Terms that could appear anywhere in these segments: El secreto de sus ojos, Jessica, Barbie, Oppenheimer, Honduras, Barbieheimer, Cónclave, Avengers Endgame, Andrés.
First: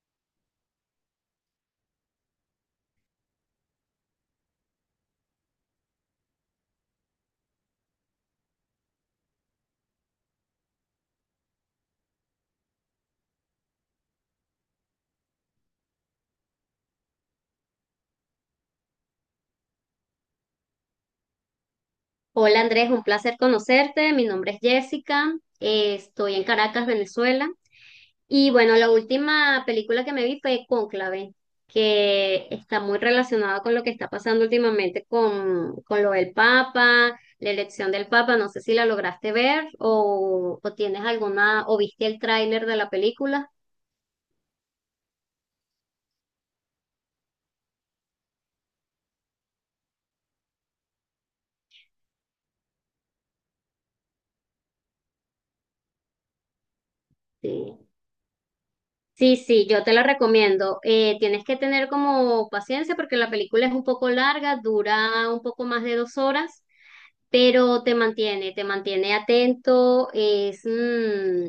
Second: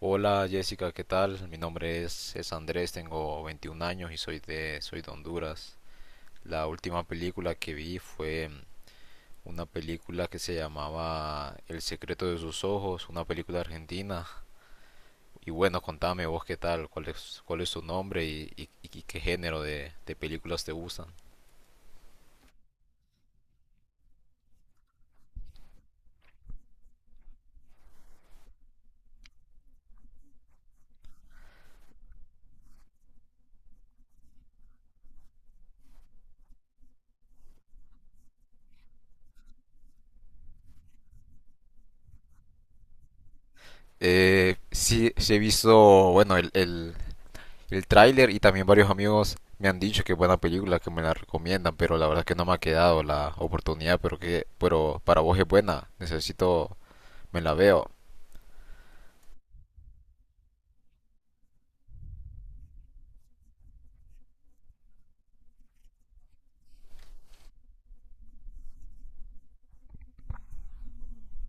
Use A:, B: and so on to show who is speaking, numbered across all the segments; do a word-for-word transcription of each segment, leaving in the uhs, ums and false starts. A: Hola Jessica, ¿qué tal? Mi nombre es, es Andrés, tengo veintiún años y soy de, soy de Honduras. La última película que vi fue mm, una película que se llamaba El secreto de sus ojos, una película argentina. Y bueno, contame vos qué tal, cuál es, cuál es tu nombre y, y- y qué género de, de películas te gustan.
B: Hola Andrés, un placer conocerte. Mi nombre es Jessica. Eh, estoy en Caracas, Venezuela. Y bueno, la última película que me vi fue Cónclave, que está muy relacionada con lo que está pasando últimamente con, con lo del Papa, la elección del Papa. No sé si la lograste ver o, o tienes alguna, o viste el tráiler de la película.
A: Eh, sí, sí he visto, bueno, el, el tráiler y también varios amigos me han dicho que es buena película, que me la recomiendan, pero la verdad es que no me ha quedado la oportunidad, pero que pero para vos es buena, necesito, me la
B: Sí.
A: veo.
B: Sí, sí, yo te la recomiendo. Eh, tienes que tener como paciencia porque la película es un poco larga, dura un poco más de dos horas. Pero te mantiene, te mantiene atento, es, mm,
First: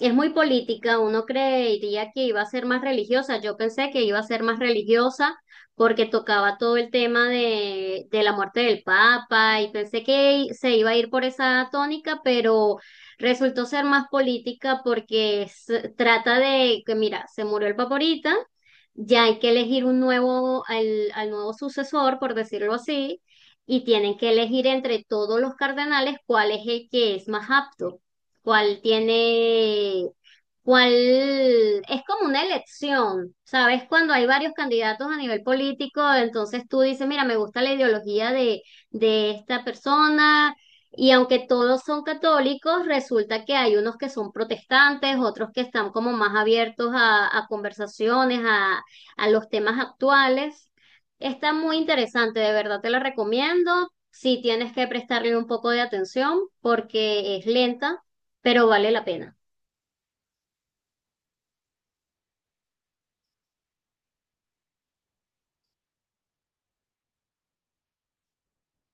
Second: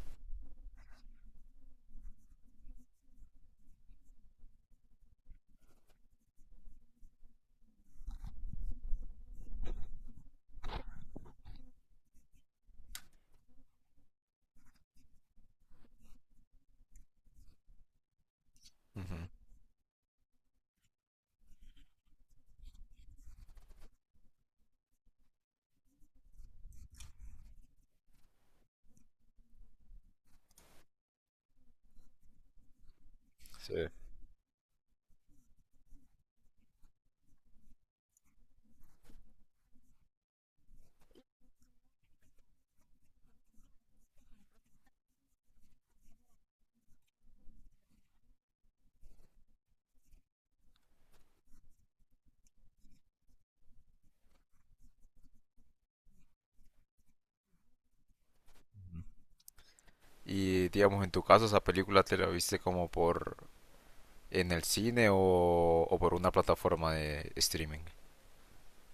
B: es muy política, uno creería que iba a ser más religiosa. Yo pensé que iba a ser más religiosa porque tocaba todo el tema de, de la muerte del Papa y pensé que se iba a ir por esa tónica, pero resultó ser más política porque se- trata de que, mira, se murió el Papa ahorita,
A: Ujú.
B: ya hay que elegir un nuevo, al, al nuevo sucesor, por decirlo así, y tienen que elegir entre todos los cardenales cuál es el que es más apto, cuál tiene, cuál, es como una elección,
A: Sí.
B: ¿sabes? Cuando hay varios candidatos a nivel político, entonces tú dices, mira, me gusta la ideología de, de esta persona. Y aunque todos son católicos, resulta que hay unos que son protestantes, otros que están como más abiertos a, a conversaciones, a, a los temas actuales. Está muy interesante, de verdad te la recomiendo. Si tienes que prestarle un poco de atención porque es lenta, pero vale la pena.
A: Y digamos, en tu caso, ¿esa película te la viste como por en el cine o, o por una plataforma de streaming?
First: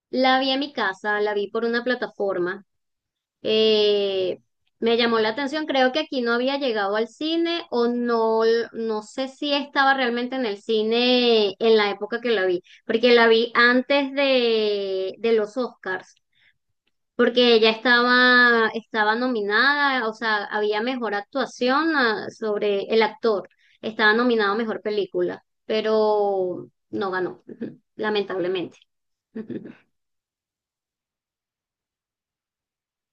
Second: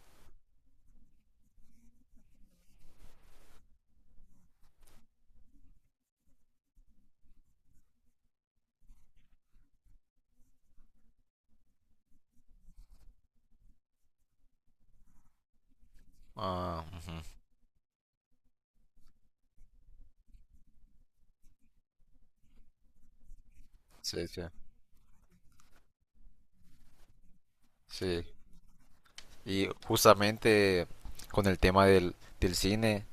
B: La vi en mi casa, la vi por una plataforma. eh, Me llamó la atención, creo que aquí no había llegado al cine o no, no sé si estaba realmente en el cine en la época que la vi, porque la vi antes de, de los Oscars,
A: Ah, ujú.
B: porque ella estaba, estaba nominada, o sea, había mejor actuación, ah, sobre el actor, estaba
A: Sí, sí,
B: nominado a mejor película, pero no ganó,
A: sí.
B: lamentablemente.
A: Y justamente con el tema del, del cine,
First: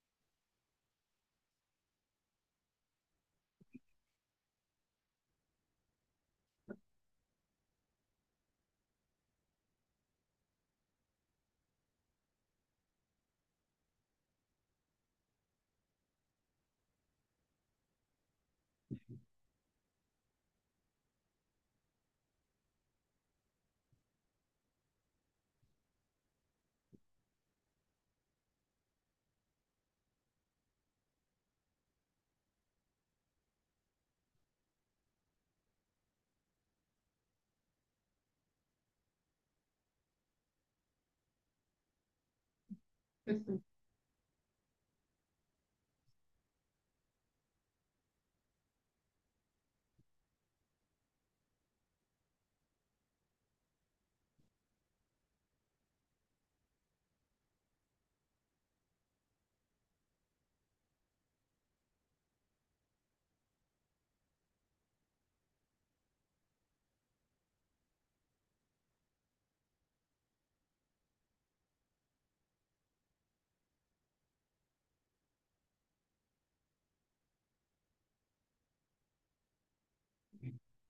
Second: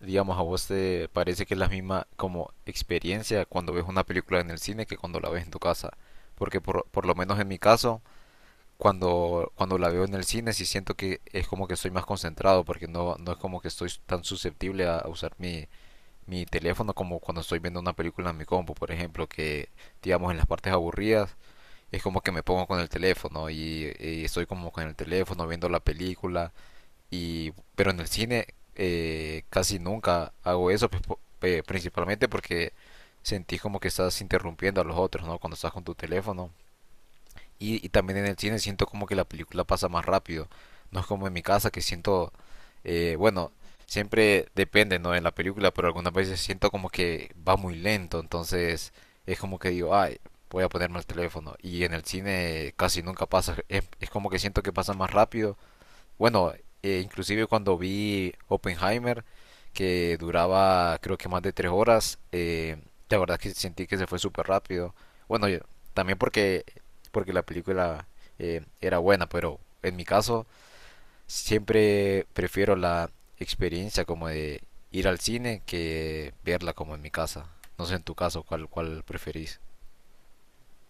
A: digamos, a vos te parece que es la misma como experiencia cuando ves una película en el cine que cuando la ves en tu casa. Porque por, por lo menos en mi caso, cuando, cuando la veo en el cine, sí siento que es como que estoy más concentrado, porque no, no es como que estoy tan susceptible a, a usar mi, mi teléfono como cuando estoy viendo una película en mi compu, por ejemplo, que digamos en las partes aburridas es como que me pongo con el teléfono y, y estoy como con el teléfono viendo la película y, pero en el cine eh, casi nunca hago eso, pues, po- eh, principalmente porque sentís como que estás interrumpiendo a los otros, ¿no? Cuando estás con tu teléfono. Y, y también en el cine siento como que la película pasa más rápido. No es como en mi casa que siento, eh, bueno, siempre depende, ¿no? En la película, pero algunas veces siento como que va muy lento, entonces es como que digo, ay, voy a ponerme el teléfono. Y en el cine casi nunca pasa, es, es como que siento que pasa más rápido. Bueno, eh, inclusive cuando vi Oppenheimer, que duraba creo que más de tres horas, eh, la verdad que sentí que se fue súper rápido. Bueno, yo- También porque, porque la película eh, era buena, pero en mi caso siempre prefiero la experiencia como de ir al cine que verla como en mi casa. No sé en tu caso cuál, cuál preferís.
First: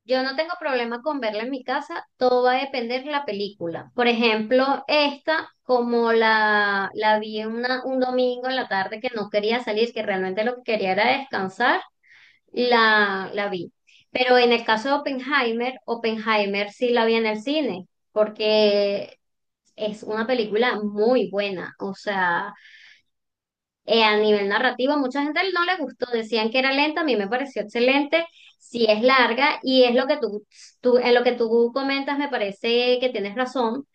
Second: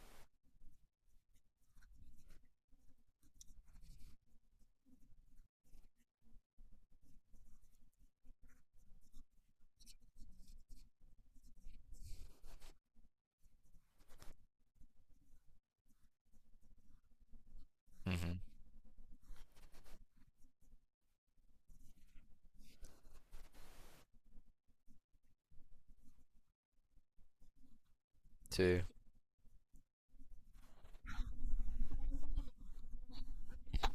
B: Yo no tengo problema con verla en mi casa, todo va a depender de la película. Por ejemplo, esta, como la, la vi una- un domingo en la tarde que no quería salir, que realmente lo que quería era descansar, la, la vi. Pero en el caso de Oppenheimer, Oppenheimer sí la vi en el cine,
A: Ujú.
B: porque es una película muy buena. O sea, eh, a nivel narrativo, mucha gente no le gustó, decían que era lenta, a mí me pareció excelente,
A: Sí,
B: sí es larga y es lo que tú, tú, en lo que tú comentas, me parece que tienes razón.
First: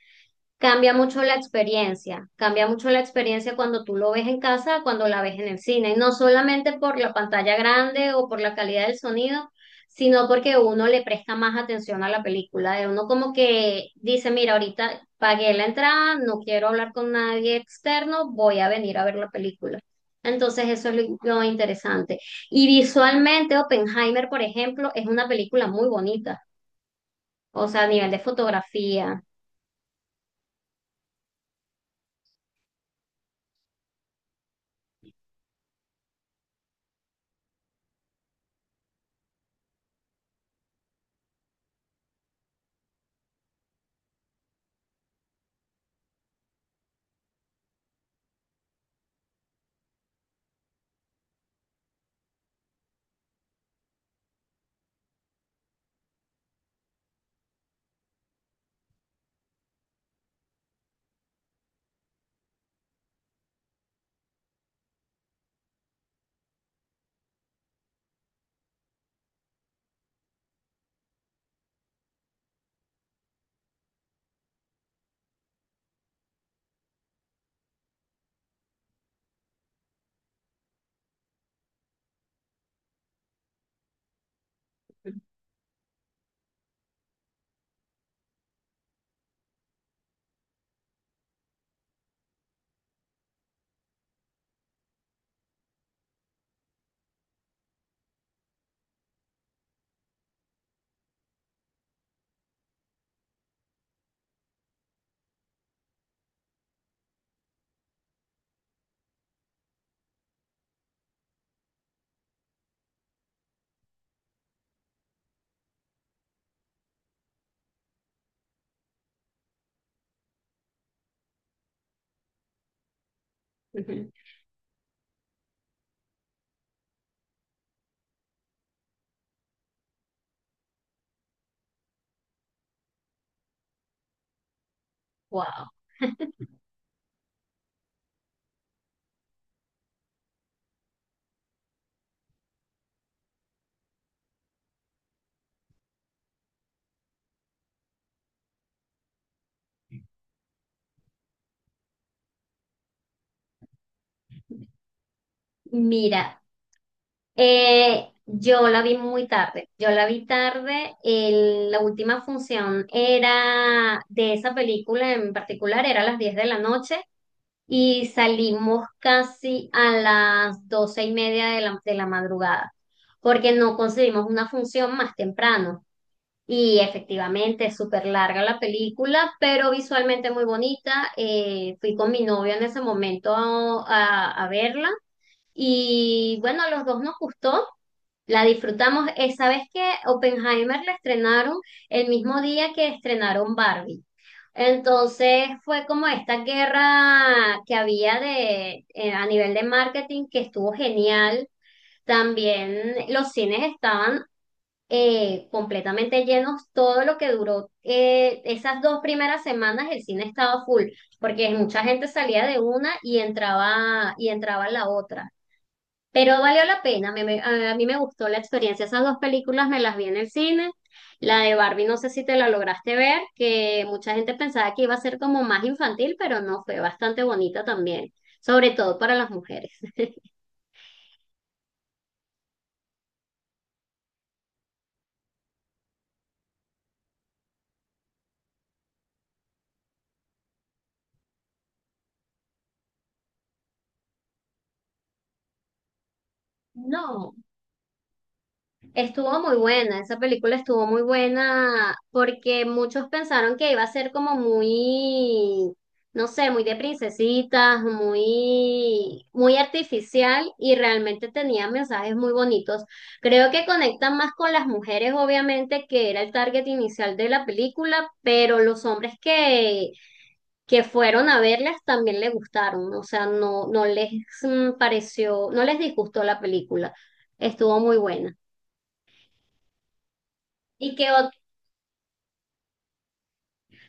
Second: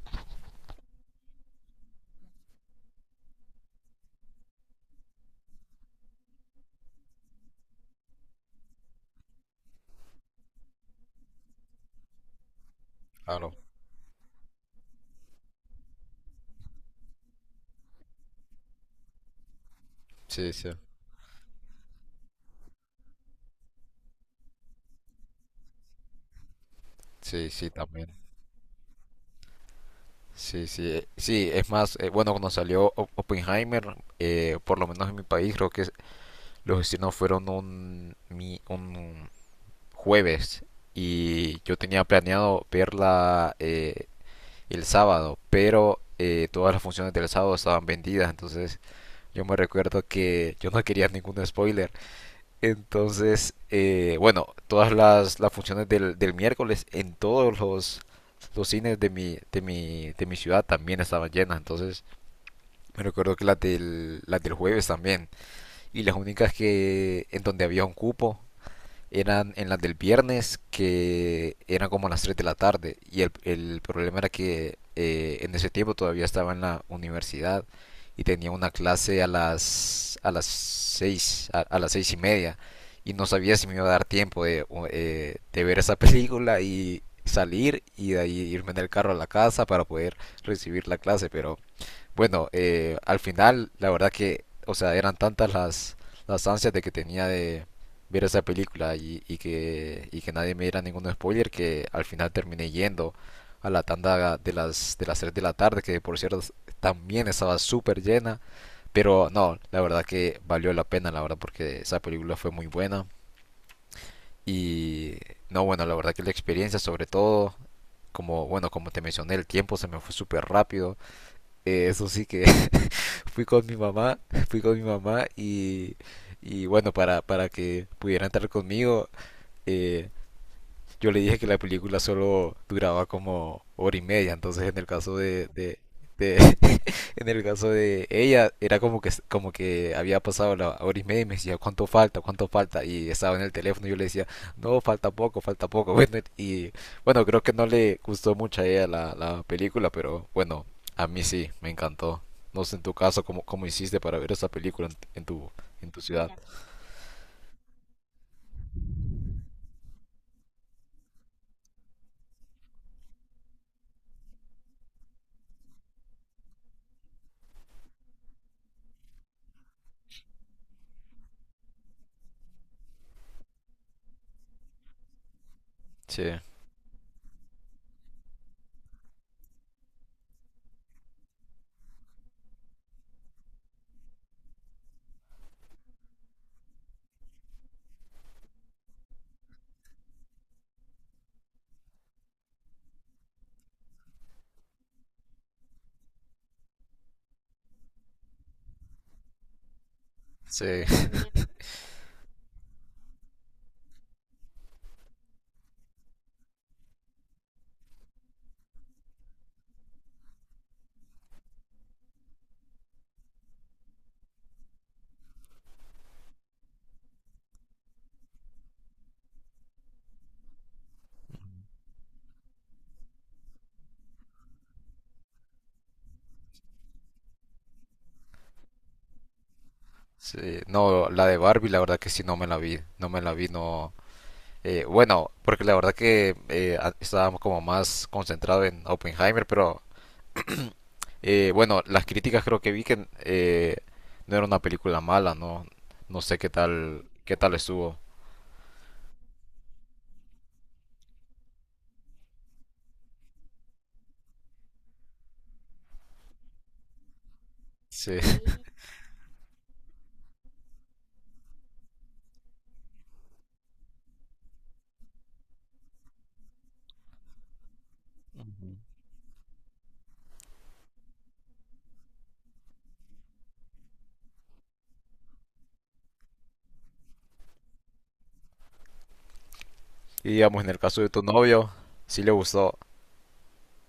B: Cambia mucho la experiencia, cambia mucho la experiencia cuando tú lo ves en casa, cuando la ves en el cine, y no solamente por la pantalla grande o por la calidad del sonido, sino porque uno le presta más atención a la película, de uno como
A: claro.
B: que dice, mira, ahorita pagué la entrada, no quiero hablar con nadie externo, voy a venir a ver la película.
A: Sí,
B: Entonces
A: sí.
B: eso es lo lo interesante. Y visualmente, Oppenheimer, por ejemplo, es una película muy bonita,
A: Sí,
B: o
A: sí,
B: sea, a nivel
A: también.
B: de fotografía.
A: Sí, sí, eh, sí, es más, eh, bueno, cuando salió Op- Oppenheimer, eh, por lo menos en mi país, creo que los estrenos fueron un, mi- un jueves y yo tenía planeado verla eh, el sábado, pero eh, todas las funciones del sábado estaban vendidas, entonces yo me recuerdo que yo no quería ningún spoiler entonces, eh, bueno, todas las, las funciones del, del miércoles en todos los, los cines de mi, de mi, de mi ciudad también estaban llenas. Entonces, me recuerdo que las del, las del jueves también. Y las únicas que en donde había un cupo eran en las del viernes que eran como a las tres de la tarde y el, el problema era que eh, en ese tiempo todavía estaba en la universidad y tenía una clase a las a las seis a, a las seis y media y no sabía si me iba a dar tiempo de, eh, de ver esa película y salir y de ahí irme en el carro a la casa para poder recibir la clase pero bueno, eh, al final, la verdad que, o sea, eran tantas las, las ansias de que tenía de ver esa película y, y que, y que nadie me diera ningún spoiler que al final terminé yendo a la tanda de las, de las tres de la tarde, que por cierto también estaba súper llena. Pero no, la verdad que valió la pena, la verdad, porque esa película fue muy buena. Y no, bueno, la verdad que la experiencia, sobre todo, como, bueno, como te mencioné, el tiempo se me fue súper rápido. Eh, eso sí que fui con mi
B: Ujú.
A: mamá, fui con mi mamá y, y bueno, para, para que pudiera entrar conmigo, eh, yo le dije que la película solo duraba como hora y media, entonces en el caso de,
B: Wow.
A: de, de- en el caso de ella era como que como que había pasado la hora y media y me decía cuánto falta, cuánto falta y estaba en el teléfono y yo le decía no falta poco, falta poco, bueno y bueno creo que no le gustó mucho a ella la, la película, pero bueno a mí sí me encantó. No sé en tu caso cómo, cómo hiciste para ver esa película en, en tu en tu ciudad.
B: Mira, Eh, yo la vi muy tarde, yo la vi tarde, el- la última función era de esa película en particular, era a las diez de la noche y salimos casi a las doce y media de la, de la madrugada, porque no conseguimos una función más temprano.
A: Sí,
B: Y efectivamente es súper larga la película, pero visualmente muy bonita. Eh, fui con mi novio en ese momento a a- a verla y bueno, a los dos nos gustó. La disfrutamos. Eh, ¿sabes qué? Oppenheimer la estrenaron el mismo día que estrenaron Barbie. Entonces fue como esta guerra que había de, eh, a nivel de marketing que estuvo
A: sí.
B: genial. También los cines estaban eh, completamente llenos. Todo lo que duró, eh, esas dos primeras semanas el cine estaba full, porque mucha gente salía de una y entraba, y entraba la otra. Pero valió la pena, me- me- a, a mí me gustó la experiencia. Esas dos películas me las vi en el cine. La de Barbie, no sé si te la lograste ver, que mucha gente pensaba que iba a ser como más infantil, pero no, fue bastante bonita también, sobre todo para las mujeres.
A: Sí, no, la de Barbie, la verdad que sí, no me la vi, no me la vi, no. Eh, bueno, porque la verdad que eh, a- estaba como más concentrados en Oppenheimer, pero eh, bueno, las críticas creo que vi que eh, no era una película mala, no, no sé qué tal, qué
B: No.
A: tal estuvo.
B: Estuvo muy buena, esa película estuvo muy buena porque muchos pensaron que iba a ser como muy, no sé, muy de princesitas,
A: Sí.
B: muy, muy artificial y realmente tenía mensajes muy bonitos. Creo que conectan más con las mujeres, obviamente, que era el target inicial de la película, pero los hombres que, que fueron a verlas también les gustaron, o sea, no, no les mm, pareció, no les disgustó la película. Estuvo muy buena.
A: Y digamos, en el
B: ¿Y
A: caso de
B: qué?
A: tu novio, sí le gustó.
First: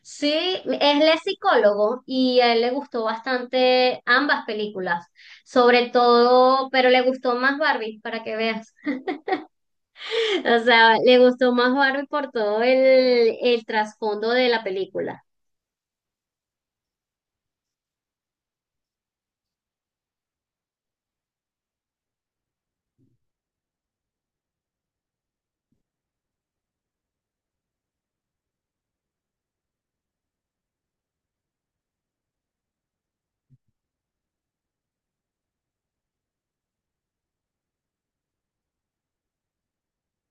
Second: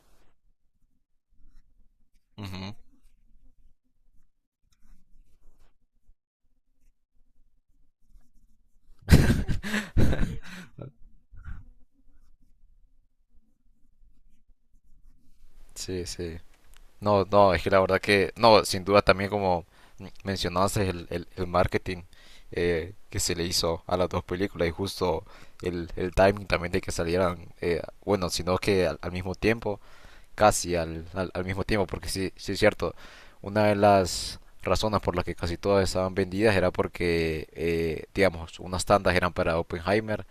B: Sí, él es psicólogo y a él le
A: Ujú.
B: gustó bastante ambas películas, sobre todo, pero le gustó más Barbie, para que veas. O sea, le gustó más Barbie por todo el, el trasfondo de la película
A: Sí, sí. No, no, es que la verdad que, no, sin duda también como mencionaste el, el, el marketing eh, que se le hizo a las dos películas y justo el, el timing también de que salieran, eh, bueno, sino que al, al mismo tiempo, casi al, al, al mismo tiempo, porque sí, sí es cierto, una de las razones por las que casi todas estaban vendidas era porque, eh, digamos, unas tandas eran para Oppenheimer,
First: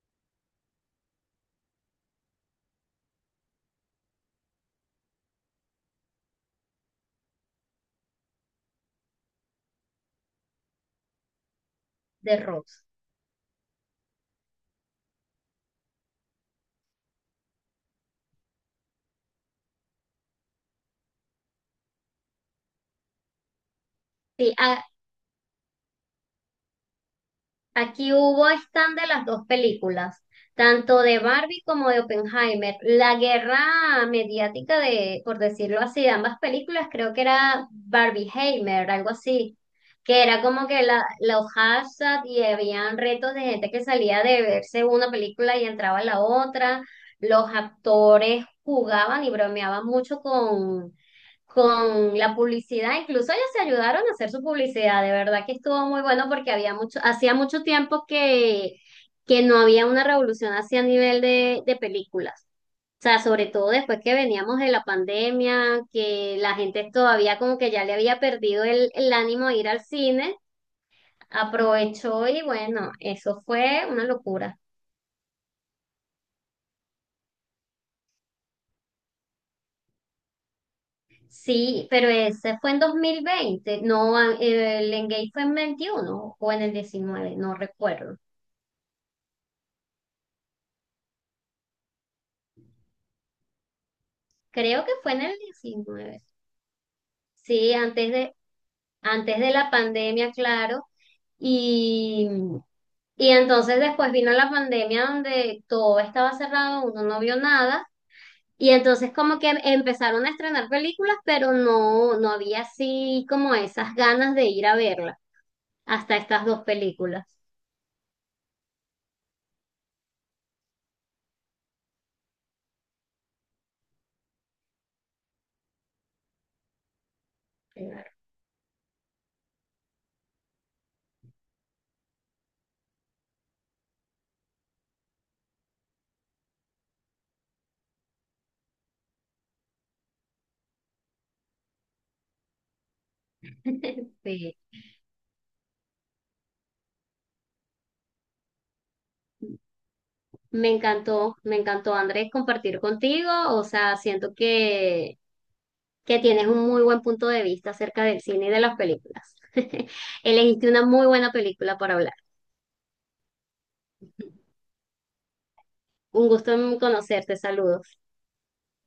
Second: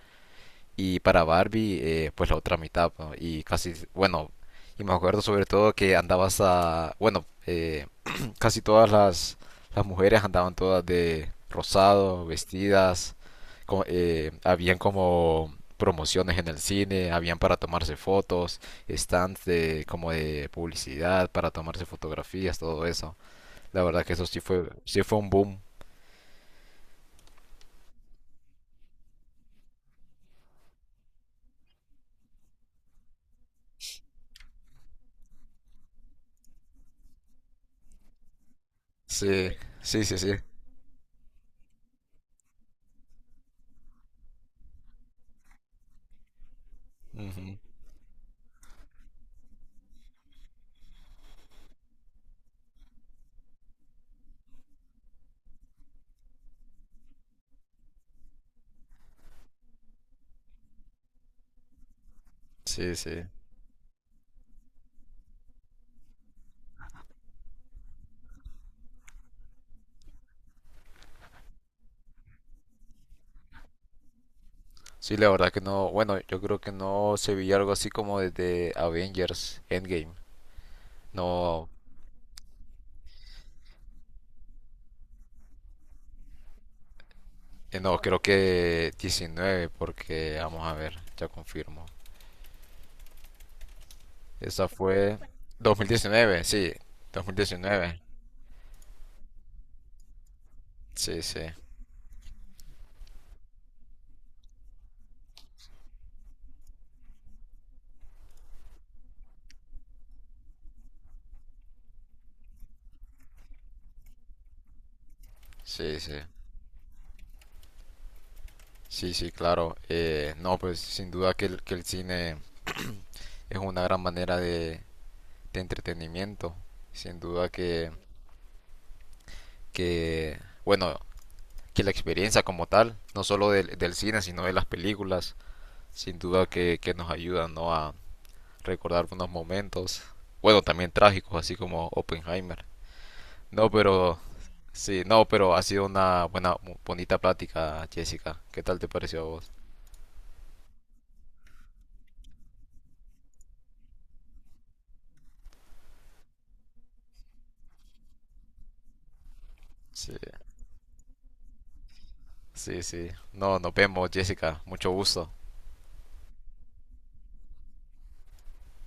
A: y para Barbie, eh, pues la otra mitad, ¿no? Y casi, bueno, y me acuerdo sobre todo que andabas a, bueno, eh, casi todas las, las mujeres andaban todas de rosado,
B: de Rose.
A: vestidas, co- eh, habían como promociones en el cine, habían para tomarse fotos, stands de, como de publicidad, para tomarse fotografías, todo eso. La verdad que eso sí
B: Sí,
A: fue, sí fue un boom.
B: aquí hubo stand de las dos películas, tanto de Barbie como de Oppenheimer. La guerra mediática de, por decirlo así, de ambas películas, creo que era Barbieheimer, algo
A: Sí,
B: así,
A: sí, sí,
B: que
A: sí.
B: era como que la, los hashtags y habían retos de gente que salía de verse una película y entraba a la otra. Los
A: Ujú.
B: actores jugaban y bromeaban mucho con con la publicidad, incluso ellos se ayudaron a hacer su publicidad, de verdad que estuvo muy bueno porque había mucho, hacía mucho tiempo que, que no había una revolución así a nivel de, de películas.
A: Sí,
B: O sea,
A: sí.
B: sobre todo después que veníamos de la pandemia, que la gente todavía como que ya le había perdido el, el ánimo de ir al cine, aprovechó y bueno, eso fue una locura.
A: Sí, la verdad que no. Bueno, yo creo que no se veía algo así como desde Avengers Endgame. No,
B: Sí, pero ese fue en dos mil veinte, no, eh, el Engage fue en veintiuno o en el diecinueve, no
A: eh, no,
B: recuerdo.
A: creo que diecinueve, porque vamos a ver, ya confirmo. Esa
B: Creo que fue
A: fue
B: en el diecinueve.
A: dos mil diecinueve, sí,
B: Sí,
A: dos mil diecinueve.
B: antes de, antes de la pandemia, claro.
A: Sí, sí,
B: Y, y entonces después vino la pandemia donde todo estaba cerrado, uno no vio nada. Y entonces como que empezaron a estrenar películas, pero no, no había así como esas ganas de ir a verla,
A: sí, sí.
B: hasta estas dos películas.
A: Sí, sí, claro. Eh, no, pues sin duda que el, que el cine es una gran manera de, de entretenimiento. Sin duda que,
B: Claro.
A: que, bueno, que la experiencia como tal, no solo del, del cine, sino de las películas sin duda que, que nos ayuda, ¿no?, a recordar unos momentos, bueno, también trágicos, así como Oppenheimer. No, pero
B: Sí,
A: sí, no, pero ha sido una buena, mu- bonita plática, Jessica. ¿Qué tal te pareció a vos?
B: me encantó, me encantó Andrés compartir contigo, o sea, siento que que tienes un muy buen punto de vista acerca del cine y de las películas.
A: Sí,
B: Elegiste una muy buena película para hablar.
A: sí, sí. No, nos vemos, Jessica. Mucho gusto.
B: Un gusto en conocerte, saludos.